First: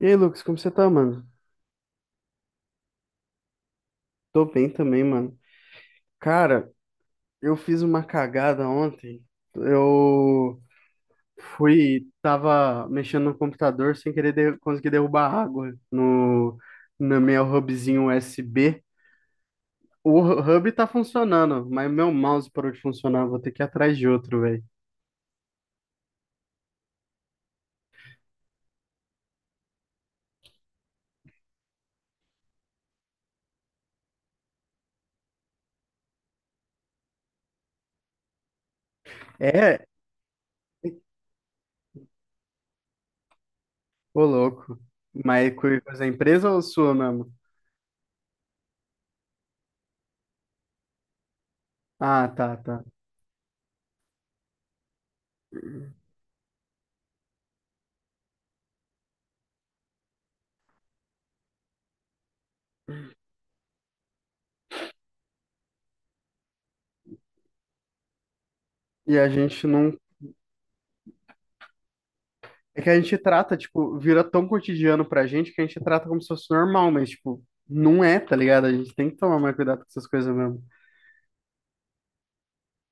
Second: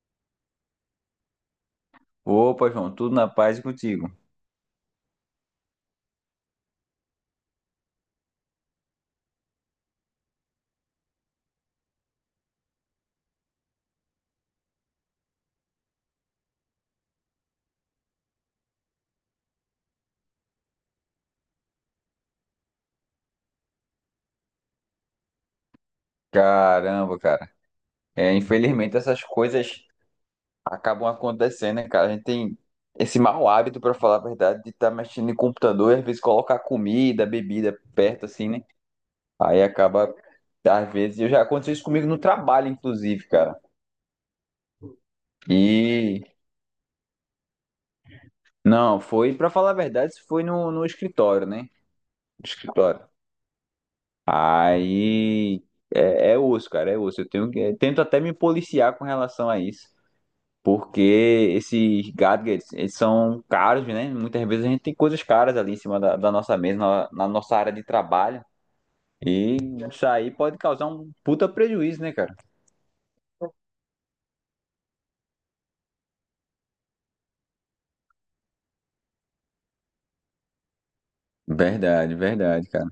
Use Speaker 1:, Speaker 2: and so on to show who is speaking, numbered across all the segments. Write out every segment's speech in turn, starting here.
Speaker 1: E aí, Lucas, como você tá, mano?
Speaker 2: Opa, João, tudo na paz e contigo?
Speaker 1: Tô bem também, mano. Cara, eu fiz uma cagada ontem. Eu tava mexendo no computador sem querer conseguir derrubar água no meu hubzinho USB. O hub tá funcionando, mas meu mouse parou de funcionar. Vou ter que ir atrás de outro, velho.
Speaker 2: Caramba, cara. É, infelizmente essas coisas acabam acontecendo, né, cara? A gente tem esse mau hábito, pra falar a verdade, de estar mexendo em computador e às vezes colocar comida, bebida perto, assim, né? Aí
Speaker 1: É,
Speaker 2: acaba, às vezes, eu já aconteceu isso comigo no trabalho, inclusive, cara.
Speaker 1: ô louco. Mas coisa da
Speaker 2: E
Speaker 1: empresa ou sua mesmo?
Speaker 2: não, foi, pra falar a verdade, isso foi no escritório, né?
Speaker 1: Ah,
Speaker 2: No
Speaker 1: tá, tá.
Speaker 2: escritório. Aí é osso, cara, é osso. Eu tento até me policiar com relação a isso. Porque esses gadgets, eles são caros, né? Muitas vezes a gente tem coisas caras ali em cima da nossa mesa, na nossa área de trabalho.
Speaker 1: E a
Speaker 2: E
Speaker 1: gente não.
Speaker 2: isso aí pode causar um puta prejuízo, né, cara?
Speaker 1: É que a gente trata, tipo, vira tão cotidiano pra gente que a gente trata como se fosse normal, mas, tipo, não é, tá ligado? A gente tem que tomar mais cuidado com essas coisas mesmo.
Speaker 2: Verdade, verdade, cara.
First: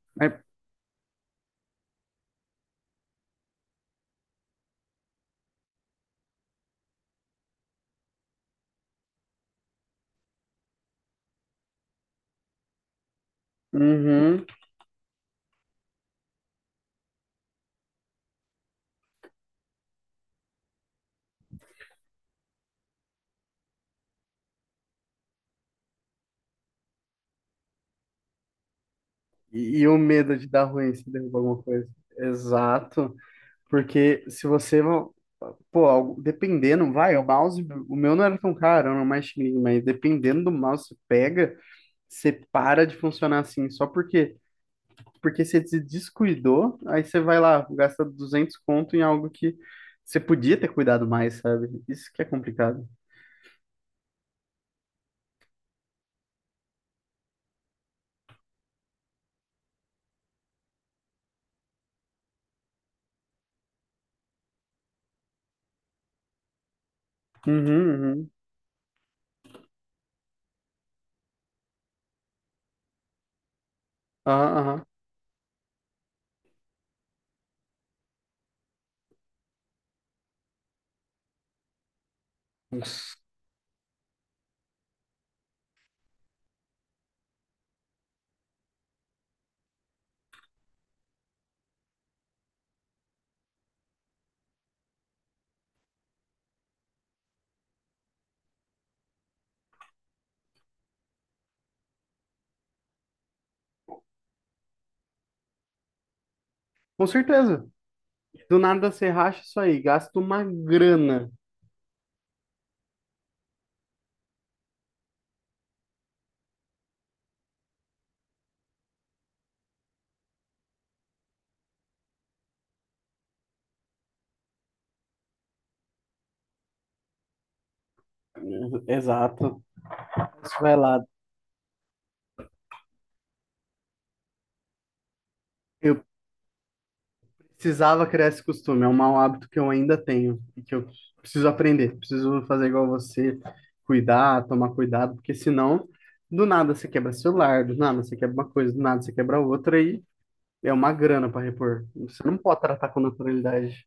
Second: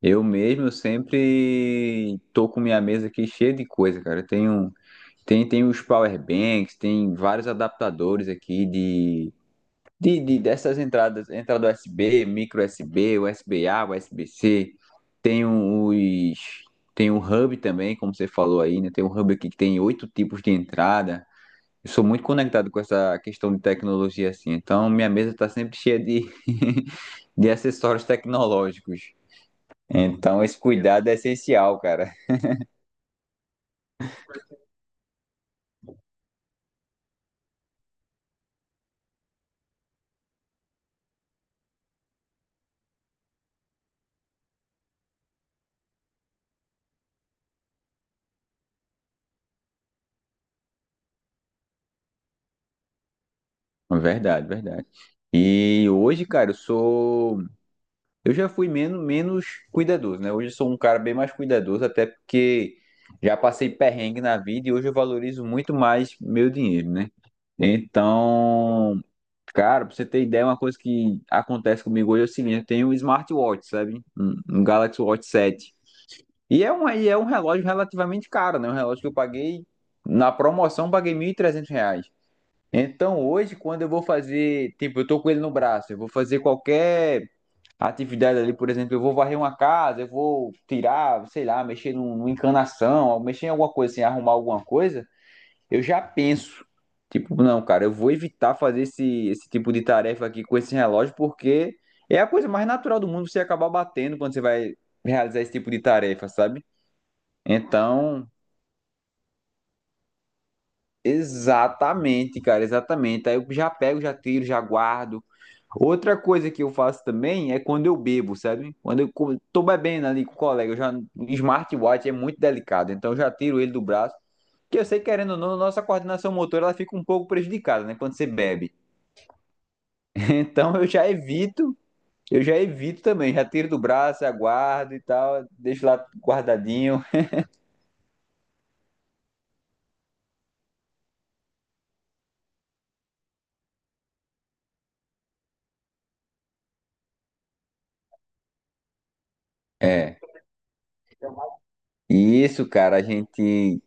Speaker 2: Eu
Speaker 1: É,
Speaker 2: mesmo sempre tô com minha mesa aqui cheia de coisa, cara. Tem os power banks, tem vários adaptadores aqui. Dessas entradas, entrada USB, micro USB, USB-A,
Speaker 1: uhum.
Speaker 2: USB-C, tem um- os, tem um hub também, como você falou aí, né? Tem um hub aqui que tem oito tipos de entrada. Eu sou muito conectado com essa questão de tecnologia assim, então minha mesa está sempre cheia de, de acessórios tecnológicos.
Speaker 1: E o medo
Speaker 2: Então
Speaker 1: de
Speaker 2: esse
Speaker 1: dar ruim
Speaker 2: cuidado
Speaker 1: se
Speaker 2: é
Speaker 1: derrubar alguma
Speaker 2: essencial,
Speaker 1: coisa.
Speaker 2: cara.
Speaker 1: Exato. Porque se você, pô, dependendo, vai, o mouse, o meu não era tão caro, era um mais chininho, mas dependendo do mouse que você pega, você para de funcionar assim, só porque você se descuidou, aí você vai lá, gasta 200 conto em algo que você podia ter cuidado mais, sabe? Isso que é complicado.
Speaker 2: Verdade, verdade. E hoje, cara, eu já fui menos cuidadoso, né? Hoje eu sou um cara bem mais cuidadoso, até porque já passei perrengue na vida e hoje eu valorizo muito mais meu dinheiro, né?
Speaker 1: Uhum, uhum.
Speaker 2: Então, cara, pra você ter ideia, uma coisa que acontece comigo hoje é o seguinte, eu tenho um smartwatch, sabe? Um,
Speaker 1: Aham,
Speaker 2: um
Speaker 1: aham.
Speaker 2: Galaxy Watch 7. É um relógio relativamente caro, né? Um relógio que eu paguei, na promoção, eu paguei R$ 1.300.
Speaker 1: Nossa.
Speaker 2: Então, hoje, quando eu vou fazer, tipo, eu tô com ele no braço, eu vou fazer qualquer atividade ali, por exemplo, eu vou varrer uma casa, eu vou tirar, sei lá, mexer numa encanação, ou mexer em alguma coisa, assim, arrumar alguma coisa, eu já penso. Tipo, não, cara, eu vou evitar fazer esse tipo de tarefa aqui com esse relógio, porque é a coisa mais natural do mundo você acabar batendo quando você vai realizar esse tipo de tarefa, sabe?
Speaker 1: Com certeza.
Speaker 2: Então,
Speaker 1: Do nada você racha isso aí, gasta uma grana.
Speaker 2: exatamente, cara, exatamente. Aí eu já pego, já tiro, já guardo. Outra coisa que eu faço também é quando eu bebo, sabe? Quando tô bebendo ali com o colega, o smartwatch é muito delicado, então eu já tiro ele do braço. Porque eu sei, querendo ou não, a nossa coordenação motora ela fica um pouco prejudicada, né? Quando você bebe.
Speaker 1: Exato. Você
Speaker 2: Então
Speaker 1: vai
Speaker 2: eu
Speaker 1: lá.
Speaker 2: já evito, eu já evito também, já tiro do braço, aguardo e tal, deixo
Speaker 1: Eu
Speaker 2: lá guardadinho.
Speaker 1: precisava criar esse costume, é um mau hábito que eu ainda tenho e que eu preciso aprender. Preciso fazer igual você, cuidar, tomar cuidado, porque senão do nada você quebra celular, do nada você quebra uma coisa, do nada você quebra outra e
Speaker 2: É.
Speaker 1: é uma grana para repor. Você não
Speaker 2: E
Speaker 1: pode
Speaker 2: isso,
Speaker 1: tratar
Speaker 2: cara.
Speaker 1: com
Speaker 2: A gente
Speaker 1: naturalidade.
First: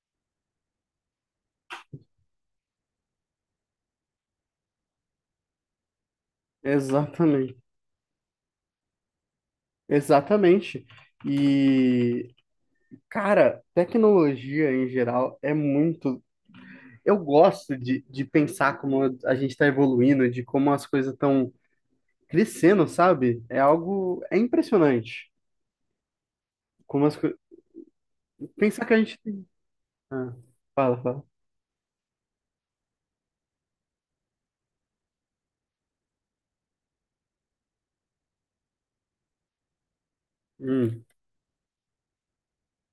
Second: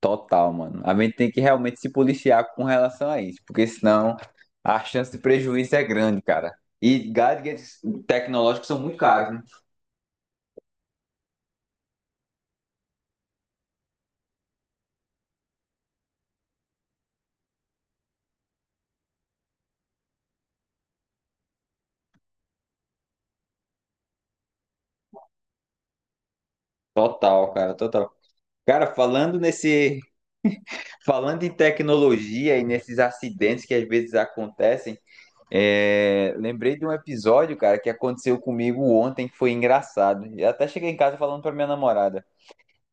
Speaker 2: Total, mano. A gente tem que realmente se policiar com relação a isso, porque senão a chance de prejuízo é grande, cara. E
Speaker 1: Exatamente.
Speaker 2: gadgets tecnológicos são muito caros, né?
Speaker 1: Exatamente. E, cara, tecnologia em geral é muito. Eu gosto de pensar como a gente está evoluindo, de como as coisas estão crescendo, sabe? É algo. É impressionante. Como as coisas.
Speaker 2: Total.
Speaker 1: Pensar
Speaker 2: Cara,
Speaker 1: que a gente. Ah, fala, fala.
Speaker 2: falando em tecnologia e nesses acidentes que às vezes acontecem, lembrei de um episódio, cara, que aconteceu comigo ontem, que foi engraçado. Eu até cheguei em
Speaker 1: Hum,
Speaker 2: casa falando pra minha namorada.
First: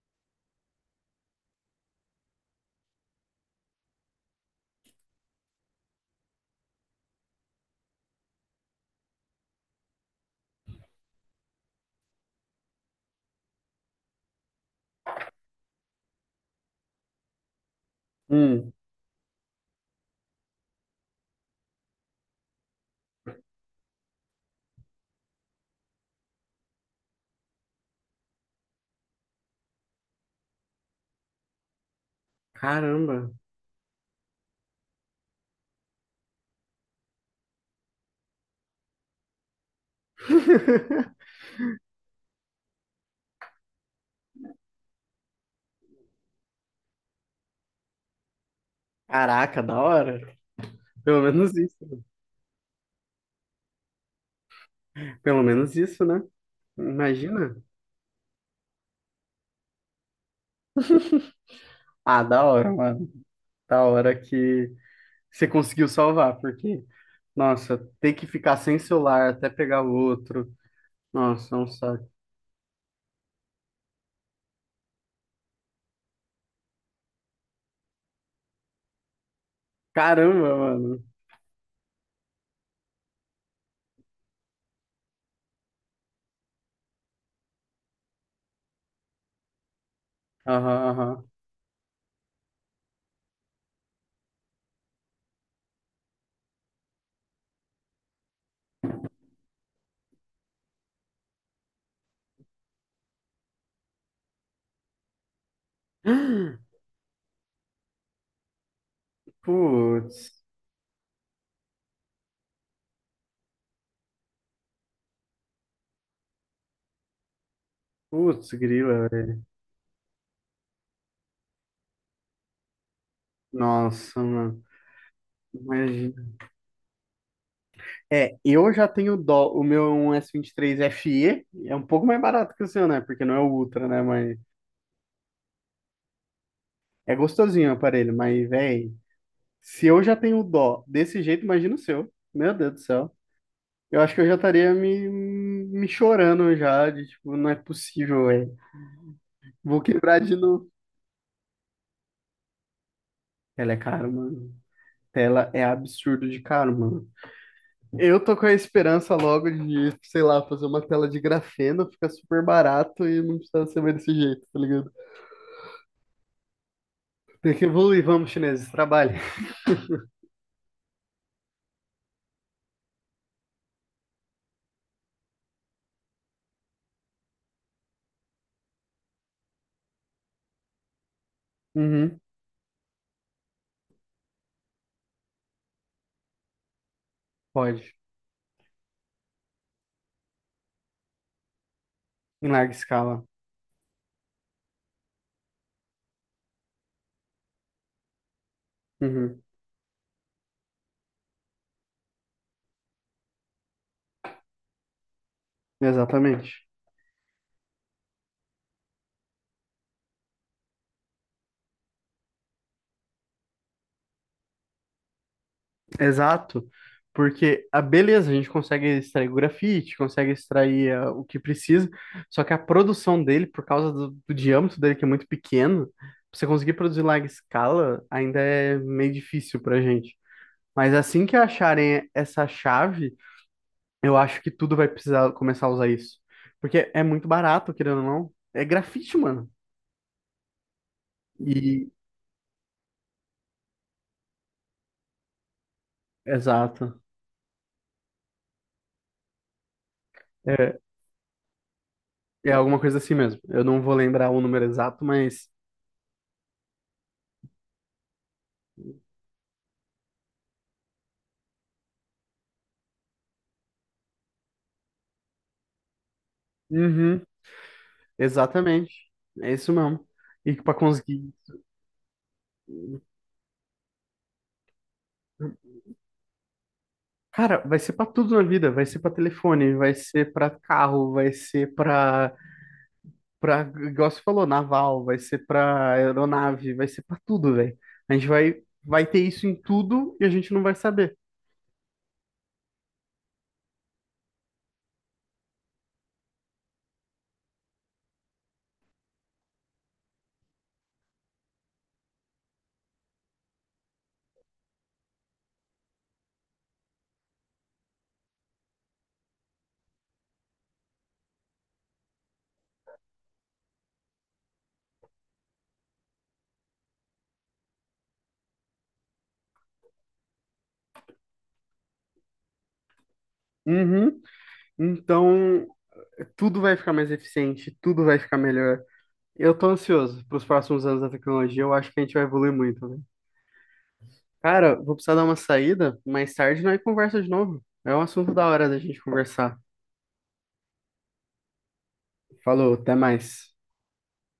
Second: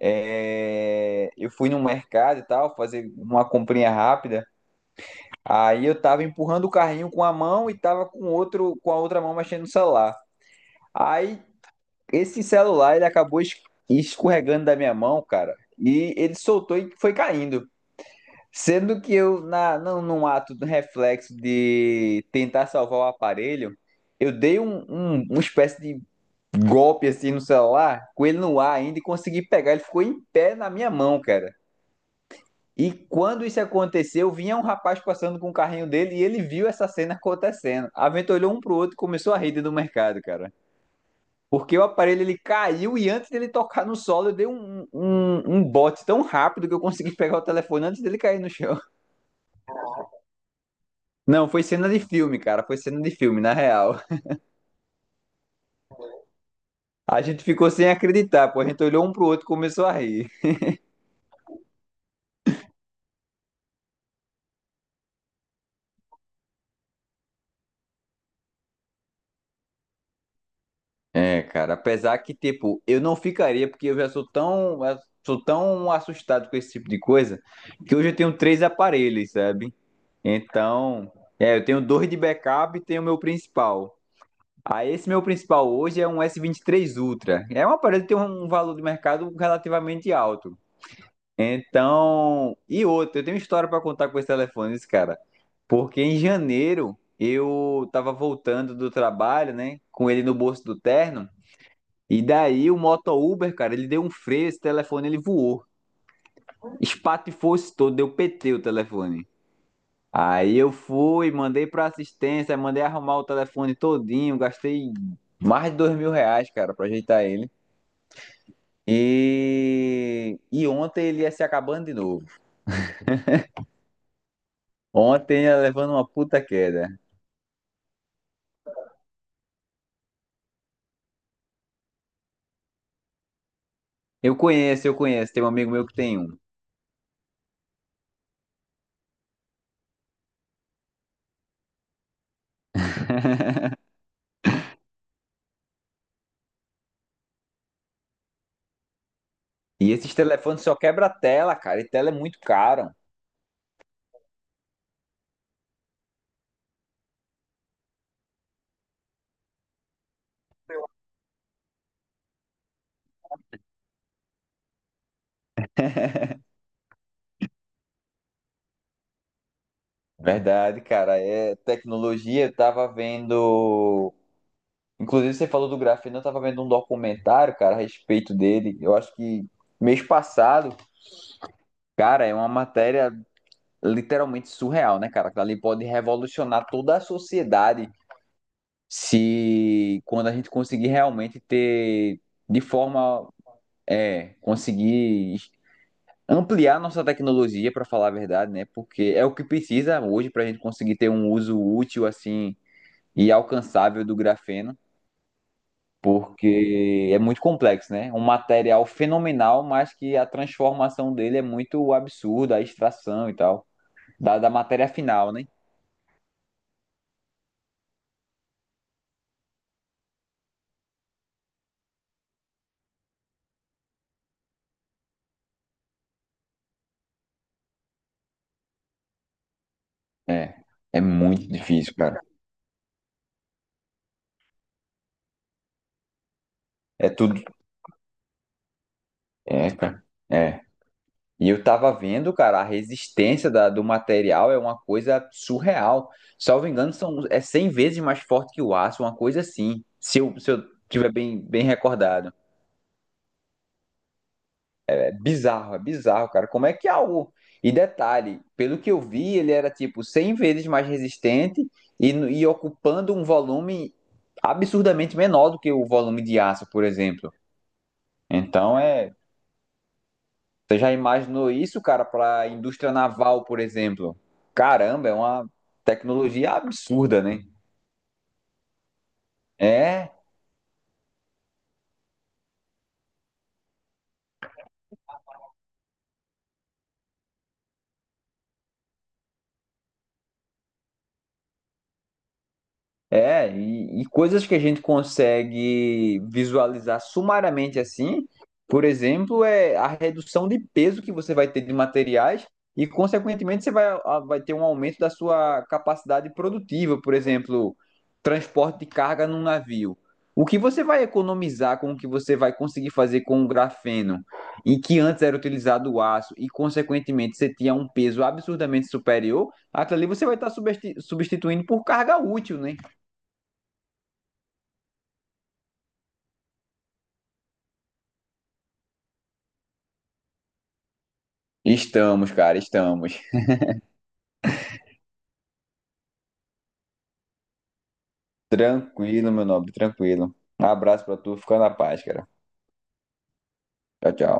Speaker 2: É, eu fui no mercado e tal, fazer uma comprinha rápida. Aí eu tava empurrando o carrinho com a mão e tava com a outra mão mexendo no celular. Aí esse celular ele acabou escorregando da minha mão, cara, e ele soltou e foi caindo.
Speaker 1: hum.
Speaker 2: Sendo que eu, num ato do reflexo de tentar salvar o aparelho, eu dei uma espécie de golpe assim no celular, com ele no ar ainda, e consegui pegar. Ele ficou em pé na minha mão, cara. E
Speaker 1: Caramba.
Speaker 2: quando isso aconteceu, vinha um rapaz passando com o carrinho dele e ele viu essa cena acontecendo. A Venta olhou um pro outro e começou a rir dentro do mercado, cara. Porque o aparelho ele caiu e antes dele tocar no solo, eu dei um bote tão rápido que eu consegui pegar o telefone antes dele cair no chão.
Speaker 1: Caraca, da hora. Pelo
Speaker 2: Não,
Speaker 1: menos
Speaker 2: foi cena de
Speaker 1: isso.
Speaker 2: filme, cara. Foi cena de filme, na real.
Speaker 1: Pelo menos isso, né?
Speaker 2: A gente
Speaker 1: Imagina.
Speaker 2: ficou sem acreditar, pô. A gente olhou um pro outro e começou a rir.
Speaker 1: Ah, da hora, mano. Da hora que você conseguiu salvar, porque, nossa, ter que ficar sem celular até pegar o outro.
Speaker 2: É,
Speaker 1: Nossa, é um
Speaker 2: cara,
Speaker 1: saco.
Speaker 2: apesar que, tipo, eu não ficaria, porque eu já sou tão assustado com esse tipo de coisa, que hoje eu tenho três aparelhos, sabe?
Speaker 1: Caramba, mano.
Speaker 2: Então, eu tenho dois de backup e tenho o meu principal. Aí, esse meu principal hoje é um S23 Ultra. É um aparelho que tem um valor de mercado relativamente alto.
Speaker 1: Aham,
Speaker 2: Então, e outro, eu tenho história para contar com esse telefone, esse cara. Porque em janeiro eu tava voltando do trabalho, né, com ele no bolso do terno. E daí o moto Uber, cara, ele deu um freio, esse telefone ele voou.
Speaker 1: aham.
Speaker 2: Espatifou se todo, deu PT o telefone.
Speaker 1: Putz,
Speaker 2: Aí eu fui, mandei pra assistência, mandei arrumar o telefone todinho, gastei mais de R$ 2.000, cara, pra ajeitar ele.
Speaker 1: grila, velho.
Speaker 2: E ontem ele ia se acabando de novo.
Speaker 1: Nossa, mano.
Speaker 2: Ontem ia levando uma
Speaker 1: Imagina.
Speaker 2: puta queda.
Speaker 1: É, eu já tenho dó. O meu é um S23 vinte e FE, é um pouco mais barato que o seu, né? Porque não é o Ultra, né? Mas
Speaker 2: Eu conheço, tem um amigo meu que tem um.
Speaker 1: é gostosinho o aparelho. Mas, velho, se eu já tenho dó desse jeito, imagina o seu. Meu Deus do céu. Eu acho que eu já estaria me chorando já, de tipo, não é possível, velho. Vou
Speaker 2: E esses
Speaker 1: quebrar de
Speaker 2: telefones
Speaker 1: novo.
Speaker 2: só quebra a tela, cara, e tela é muito caro.
Speaker 1: Ela é cara, mano. Tela é absurdo de caro, mano. Eu tô com a esperança logo de, sei lá, fazer uma tela de grafeno, fica super barato e não precisa ser mais desse jeito, tá ligado? Tem que evoluir, vamos, chineses, trabalhe.
Speaker 2: Verdade, cara, é tecnologia, eu tava vendo inclusive, você falou do Grafeno, eu tava vendo um documentário, cara, a respeito dele. Eu acho que mês passado,
Speaker 1: Uhum,
Speaker 2: cara, é uma matéria literalmente surreal, né, cara? Que ali pode revolucionar toda a sociedade
Speaker 1: pode.
Speaker 2: se quando a gente conseguir realmente ter
Speaker 1: Em
Speaker 2: de
Speaker 1: larga escala.
Speaker 2: forma conseguir ampliar nossa tecnologia, para falar a verdade, né? Porque é o
Speaker 1: Uhum,
Speaker 2: que precisa hoje para a gente conseguir ter um uso útil assim e alcançável do grafeno.
Speaker 1: exatamente.
Speaker 2: Porque é muito complexo, né? Um material fenomenal, mas que a transformação dele é muito absurda, a extração e tal, da matéria final, né?
Speaker 1: Exato, porque a beleza, a gente consegue extrair o grafite, consegue extrair ah, o que precisa, só que a produção dele, por causa do diâmetro dele, que é muito pequeno, pra você conseguir produzir em larga escala, ainda é meio difícil pra gente.
Speaker 2: É,
Speaker 1: Mas
Speaker 2: é
Speaker 1: assim que
Speaker 2: muito difícil,
Speaker 1: acharem
Speaker 2: cara.
Speaker 1: essa chave, eu acho que tudo vai precisar começar a usar isso. Porque é
Speaker 2: É
Speaker 1: muito
Speaker 2: tudo.
Speaker 1: barato, querendo ou não. É grafite, mano.
Speaker 2: É, cara. É. E eu
Speaker 1: E,
Speaker 2: tava vendo, cara, a resistência do material é uma coisa surreal. Salvo engano,
Speaker 1: exato.
Speaker 2: são, é 100 vezes mais forte que o aço, uma coisa assim, se eu
Speaker 1: É,
Speaker 2: tiver bem, bem recordado.
Speaker 1: é alguma coisa assim mesmo. Eu não vou lembrar o número exato, mas.
Speaker 2: É bizarro, cara. Como é que é algo. E detalhe, pelo que eu vi, ele era tipo 100 vezes mais resistente e ocupando um volume absurdamente menor do que o volume de aço, por
Speaker 1: Uhum.
Speaker 2: exemplo. Então
Speaker 1: Exatamente.
Speaker 2: é.
Speaker 1: É isso mesmo. E para
Speaker 2: Você já
Speaker 1: conseguir.
Speaker 2: imaginou isso, cara, para a indústria naval, por exemplo? Caramba, é uma tecnologia absurda, né?
Speaker 1: Cara, vai ser para tudo na vida. Vai ser para telefone, vai
Speaker 2: É,
Speaker 1: ser para carro, vai ser para igual você falou, naval, vai ser para aeronave, vai ser para tudo, velho. A gente vai ter isso em tudo e a gente não vai saber.
Speaker 2: é, e coisas que a gente consegue visualizar sumariamente assim, por exemplo, é a redução de peso que você vai ter de materiais e, consequentemente, vai ter um aumento da sua capacidade produtiva, por exemplo, transporte de carga num navio. O que você vai economizar com o que você vai conseguir fazer com o grafeno e que antes era utilizado o aço e, consequentemente, você tinha um peso absurdamente superior, aquilo ali você vai estar substituindo por carga útil, né?
Speaker 1: Uhum. Então, tudo vai ficar mais eficiente, tudo vai ficar melhor. Eu tô ansioso para os próximos anos da tecnologia. Eu acho que a gente vai
Speaker 2: Estamos,
Speaker 1: evoluir
Speaker 2: cara,
Speaker 1: muito.
Speaker 2: estamos.
Speaker 1: Cara, vou precisar dar uma saída. Mais tarde nós conversa de novo. É um assunto da hora da gente
Speaker 2: Tranquilo, meu
Speaker 1: conversar.
Speaker 2: nobre, tranquilo. Um abraço pra tu, fica na paz, cara.
Speaker 1: Falou, até mais.
Speaker 2: Tchau, tchau.